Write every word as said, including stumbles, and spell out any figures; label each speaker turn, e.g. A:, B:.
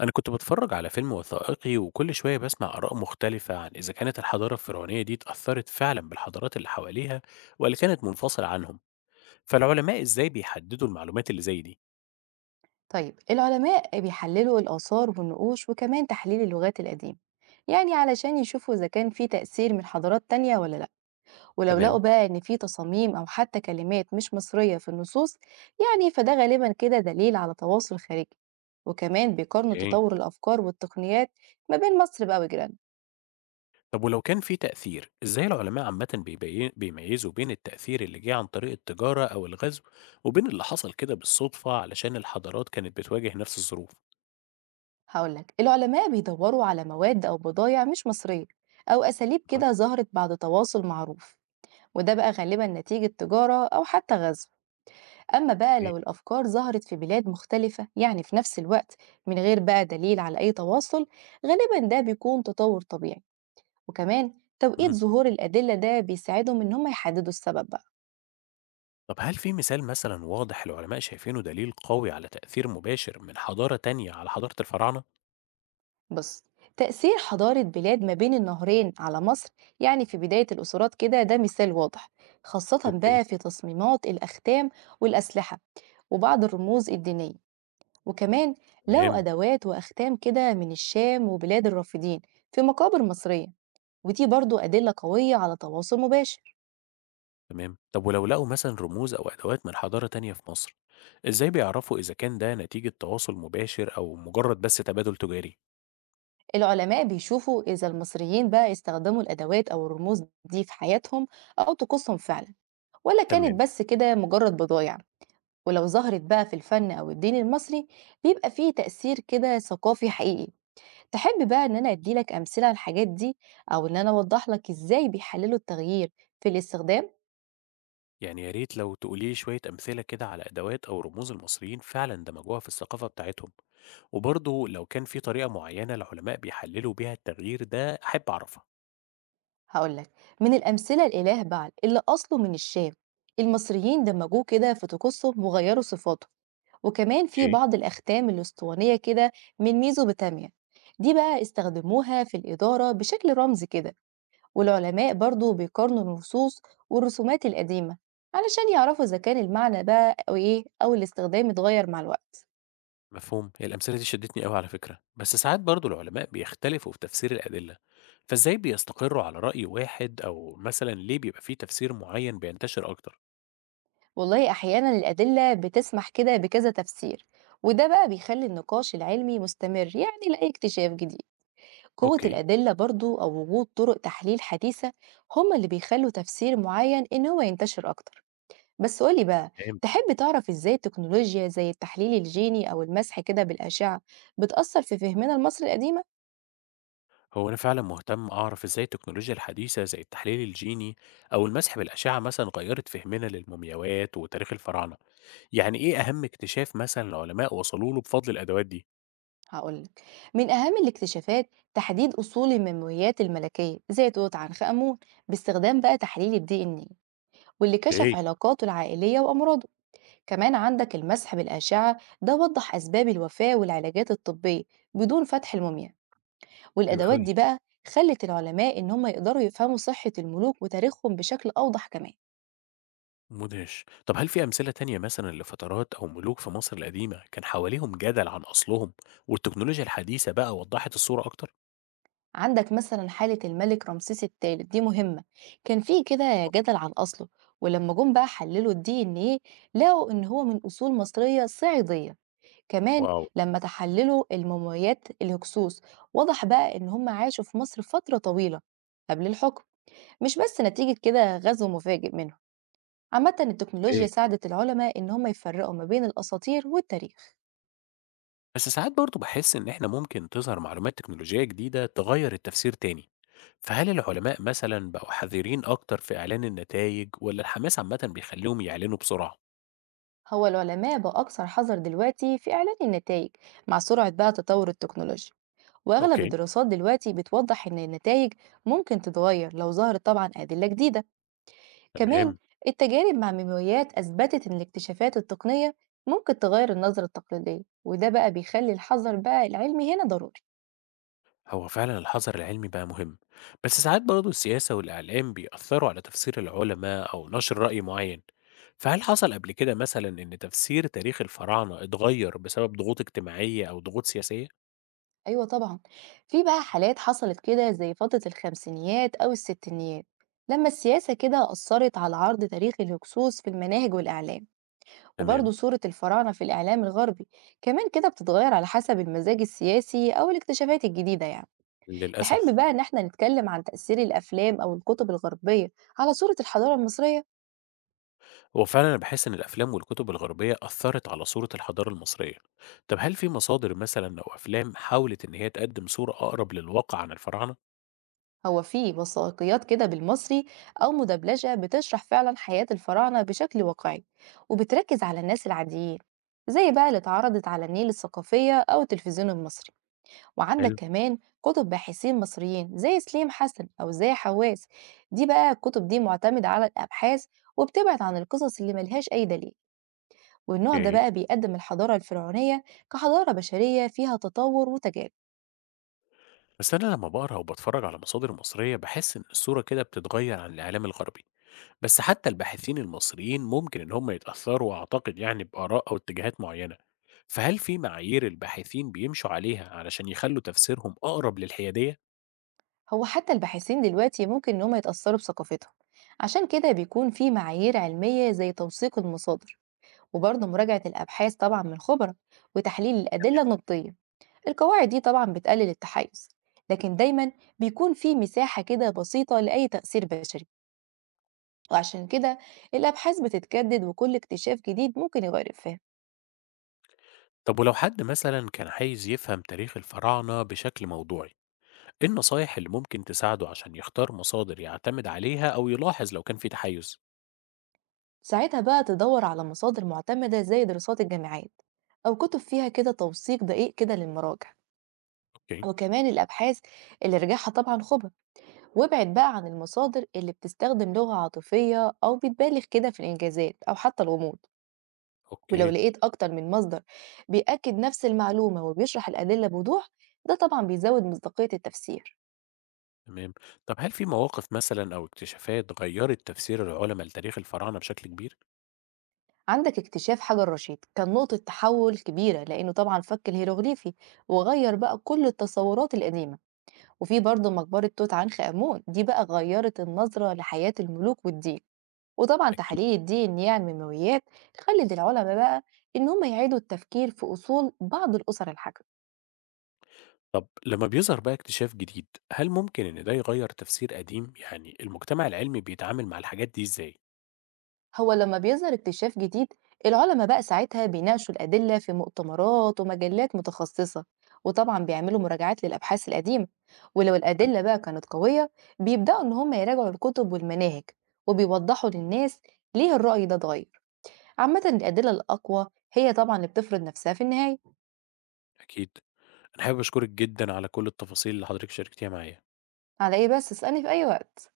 A: أنا كنت بتفرج على فيلم وثائقي وكل شوية بسمع آراء مختلفة عن إذا كانت الحضارة الفرعونية دي اتأثرت فعلا بالحضارات اللي حواليها ولا كانت منفصلة عنهم، فالعلماء إزاي بيحددوا المعلومات اللي زي دي؟
B: طيب، العلماء بيحللوا الآثار والنقوش وكمان تحليل اللغات القديمة، يعني علشان يشوفوا إذا كان في تأثير من حضارات تانية ولا لأ. ولو لقوا
A: تمام.
B: بقى إن في تصاميم أو حتى كلمات مش مصرية في النصوص، يعني فده غالبا كده دليل على تواصل خارجي. وكمان بيقارنوا
A: إيه.
B: تطور الأفكار والتقنيات ما بين مصر بقى وجيرانها.
A: طب ولو كان في تأثير، إزاي العلماء عامة بيبي- بيميزوا بين التأثير اللي جه عن طريق التجارة أو الغزو وبين اللي حصل كده بالصدفة علشان الحضارات كانت بتواجه نفس الظروف؟
B: هقولك، العلماء بيدوروا على مواد أو بضايع مش مصرية، أو أساليب
A: أه؟
B: كده ظهرت بعد تواصل معروف، وده بقى غالبا نتيجة تجارة أو حتى غزو. أما بقى
A: إيه؟
B: لو الأفكار ظهرت في بلاد مختلفة يعني في نفس الوقت من غير بقى دليل على أي تواصل، غالبا ده بيكون تطور طبيعي. وكمان توقيت ظهور الأدلة ده بيساعدهم إن هم يحددوا السبب بقى.
A: طب هل في مثال مثلا واضح العلماء شايفينه دليل قوي على تأثير مباشر من حضارة تانية على حضارة الفراعنة؟
B: بص، تأثير حضارة بلاد ما بين النهرين على مصر يعني في بداية الأسرات كده ده مثال واضح، خاصة
A: اوكي.
B: بقى في تصميمات الأختام والأسلحة وبعض الرموز الدينية. وكمان لو
A: تمام.
B: أدوات وأختام كده من الشام وبلاد الرافدين في مقابر مصرية، ودي برضو أدلة قوية على تواصل مباشر.
A: تمام. طب ولو لقوا مثلا رموز أو أدوات من حضارة تانية في مصر، إزاي بيعرفوا إذا كان ده نتيجة تواصل مباشر أو مجرد بس تبادل تجاري؟
B: العلماء بيشوفوا إذا المصريين بقى استخدموا الأدوات أو الرموز دي في حياتهم أو طقوسهم فعلا، ولا كانت
A: تمام.
B: بس كده مجرد بضايع. ولو ظهرت بقى في الفن أو الدين المصري، بيبقى فيه تأثير كده ثقافي حقيقي. تحب بقى إن أنا أديلك أمثلة على الحاجات دي، أو إن أنا أوضح لك إزاي بيحللوا التغيير في الاستخدام؟
A: يعني يا ريت لو تقولي شوية أمثلة كده على أدوات أو رموز المصريين فعلا دمجوها في الثقافة بتاعتهم، وبرضه لو كان في طريقة معينة العلماء بيحللوا بيها التغيير ده أحب أعرفها.
B: هقولك، من الأمثلة الإله بعل اللي أصله من الشام، المصريين دمجوه كده في طقوسهم وغيروا صفاته. وكمان في بعض الأختام الأسطوانية كده من ميزوبوتاميا، دي بقى استخدموها في الإدارة بشكل رمزي كده. والعلماء برضو بيقارنوا النصوص والرسومات القديمة علشان يعرفوا إذا كان المعنى بقى أو إيه أو الاستخدام اتغير مع الوقت.
A: مفهوم. هي الأمثلة دي شدتني قوي على فكرة، بس ساعات برضو العلماء بيختلفوا في تفسير الأدلة، فإزاي بيستقروا على رأي واحد، أو مثلا ليه بيبقى فيه تفسير معين بينتشر أكتر؟
B: والله أحيانا الأدلة بتسمح كده بكذا تفسير، وده بقى بيخلي النقاش العلمي مستمر يعني لأي اكتشاف جديد. قوة
A: أوكي.
B: الأدلة برضو أو وجود طرق تحليل حديثة هما اللي بيخلوا تفسير معين إن هو ينتشر أكتر. بس قولي بقى،
A: فهمت.
B: تحب تعرف ازاي التكنولوجيا زي التحليل الجيني او المسح كده بالأشعة بتأثر في فهمنا لمصر القديمة؟
A: هو أنا فعلا مهتم أعرف إزاي التكنولوجيا الحديثة زي التحليل الجيني أو المسح بالأشعة مثلا غيرت فهمنا للمومياوات وتاريخ الفراعنة. يعني إيه أهم اكتشاف مثلا العلماء وصلوا له بفضل الأدوات دي؟
B: هقولك، من أهم الاكتشافات تحديد أصول الممويات الملكية زي توت عنخ آمون، باستخدام بقى تحليل الدي إن إيه، واللي
A: إيه.
B: كشف علاقاته العائلية وأمراضه. كمان عندك المسح بالأشعة ده وضح أسباب الوفاة والعلاجات الطبية بدون فتح الموميا.
A: حلو
B: والأدوات
A: قوي.
B: دي بقى خلت العلماء إن هم يقدروا يفهموا صحة الملوك وتاريخهم بشكل أوضح. كمان
A: مدهش. طب هل في أمثلة تانية مثلًا لفترات أو ملوك في مصر القديمة كان حواليهم جدل عن أصلهم، والتكنولوجيا الحديثة بقى وضّحت الصورة أكتر؟
B: عندك مثلا حالة الملك رمسيس الثالث دي مهمة، كان في كده جدل عن أصله، ولما جم بقى حللوا الدي ان ايه لقوا ان هو من أصول مصرية صعيدية. كمان
A: واو!
B: لما تحللوا الموميات الهكسوس، وضح بقى ان هم عاشوا في مصر فترة طويلة قبل الحكم، مش بس نتيجة كده غزو مفاجئ منهم. عامة التكنولوجيا
A: إيه؟
B: ساعدت العلماء ان هم يفرقوا ما بين الأساطير والتاريخ.
A: بس ساعات برضه باحس إن إحنا ممكن تظهر معلومات تكنولوجية جديدة تغيّر التفسير تاني، فهل العلماء مثلًا بقوا حذرين أكتر في إعلان النتايج والّا الحماس عامةً بيخلّيهم يعلنوا بسرعة؟
B: هو العلماء بأكثر حذر دلوقتي في إعلان النتائج، مع سرعة بقى تطور التكنولوجيا. وأغلب
A: أوكي،
B: الدراسات دلوقتي بتوضح إن النتائج ممكن تتغير لو ظهرت طبعا أدلة جديدة. كمان
A: تمام.
B: التجارب مع ميماويات أثبتت إن الاكتشافات التقنية ممكن تغير النظرة التقليدية، وده بقى بيخلي الحذر بقى العلمي هنا ضروري.
A: هو فعلا الحذر العلمي بقى مهم، بس ساعات برضه السياسة والإعلام بيأثروا على تفسير العلماء أو نشر رأي معين، فهل حصل قبل كده مثلا إن تفسير تاريخ الفراعنة اتغير بسبب ضغوط اجتماعية أو ضغوط سياسية؟
B: أيوة طبعا، في بقى حالات حصلت كده زي فترة الخمسينيات أو الستينيات، لما السياسة كده أثرت على عرض تاريخ الهكسوس في المناهج والإعلام. وبرضه
A: تمام.
B: صورة الفراعنة في الإعلام الغربي كمان كده بتتغير على حسب المزاج السياسي أو الاكتشافات الجديدة يعني.
A: للأسف.
B: تحب بقى إن إحنا نتكلم عن تأثير الأفلام أو الكتب الغربية على صورة الحضارة المصرية؟
A: هو فعلا أنا بحس إن الأفلام والكتب الغربية أثرت على صورة الحضارة المصرية. طب هل في مصادر مثلا أو أفلام حاولت إن هي تقدم صورة أقرب للواقع عن الفراعنة؟
B: هو في وثائقيات كده بالمصري أو مدبلجة بتشرح فعلا حياة الفراعنة بشكل واقعي، وبتركز على الناس العاديين، زي بقى اللي اتعرضت على النيل الثقافية أو التلفزيون المصري. وعندك
A: حلو.
B: كمان كتب باحثين مصريين زي سليم حسن أو زي حواس، دي بقى الكتب دي معتمدة على الأبحاث وبتبعد عن القصص اللي ملهاش أي دليل. والنوع ده
A: اوكي.
B: بقى بيقدم الحضارة الفرعونية كحضارة بشرية فيها تطور وتجارب.
A: بس أنا لما بقرأ وبتفرج على مصادر مصرية بحس إن الصورة كده بتتغير عن الإعلام الغربي، بس حتى الباحثين المصريين ممكن إن هم يتأثروا أعتقد يعني بآراء أو اتجاهات معينة، فهل في معايير الباحثين بيمشوا عليها علشان يخلوا تفسيرهم أقرب للحيادية؟
B: هو حتى الباحثين دلوقتي ممكن إن هم يتأثروا بثقافتهم، عشان كده بيكون في معايير علمية زي توثيق المصادر وبرضه مراجعة الأبحاث طبعا من خبراء وتحليل الأدلة النقدية. القواعد دي طبعا بتقلل التحيز، لكن دايما بيكون في مساحة كده بسيطة لأي تأثير بشري. وعشان كده الأبحاث بتتجدد، وكل اكتشاف جديد ممكن يغير الفهم.
A: طب ولو حد مثلا كان عايز يفهم تاريخ الفراعنة بشكل موضوعي، إيه النصايح اللي ممكن تساعده عشان يختار مصادر يعتمد عليها أو يلاحظ لو كان في تحيز؟
B: ساعتها بقى تدور على مصادر معتمدة زي دراسات الجامعات، أو كتب فيها كده توثيق دقيق كده للمراجع.
A: أوكي.
B: وكمان الأبحاث اللي رجعها طبعا خبر. وابعد بقى عن المصادر اللي بتستخدم لغة عاطفية أو بتبالغ كده في الإنجازات أو حتى الغموض. ولو
A: أوكي.
B: لقيت أكتر من مصدر بيأكد نفس المعلومة وبيشرح الأدلة بوضوح، ده طبعا بيزود مصداقية التفسير.
A: تمام. طب هل في مواقف مثلا أو اكتشافات غيرت تفسير العلماء لتاريخ الفراعنة بشكل كبير؟
B: عندك اكتشاف حجر رشيد كان نقطة تحول كبيرة، لأنه طبعا فك الهيروغليفي وغير بقى كل التصورات القديمة. وفي برضه مقبرة توت عنخ آمون دي بقى غيرت النظرة لحياة الملوك والدين. وطبعا
A: أكيد.
B: تحاليل الدي إن إيه على المنويات خلت العلماء بقى إن هم يعيدوا التفكير في أصول بعض الأسر الحاكمة.
A: طب لما بيظهر بقى اكتشاف جديد، هل ممكن إن ده يغيّر تفسير قديم؟ يعني المجتمع العلمي بيتعامل مع الحاجات دي إزاي؟
B: هو لما بيظهر اكتشاف جديد، العلماء بقى ساعتها بيناقشوا الأدلة في مؤتمرات ومجلات متخصصة، وطبعا بيعملوا مراجعات للأبحاث القديمة. ولو
A: تمام.
B: الأدلة بقى كانت قوية، بيبدأوا إن هم يراجعوا الكتب والمناهج، وبيوضحوا للناس ليه الرأي ده اتغير. عامةً الأدلة الأقوى هي طبعًا اللي بتفرض نفسها في النهاية.
A: أكيد. أنا حابب أشكرِك جدًا على كل التفاصيل اللي حضرتِك شاركتيها معايا.
B: على إيه بس، اسألني في أي وقت.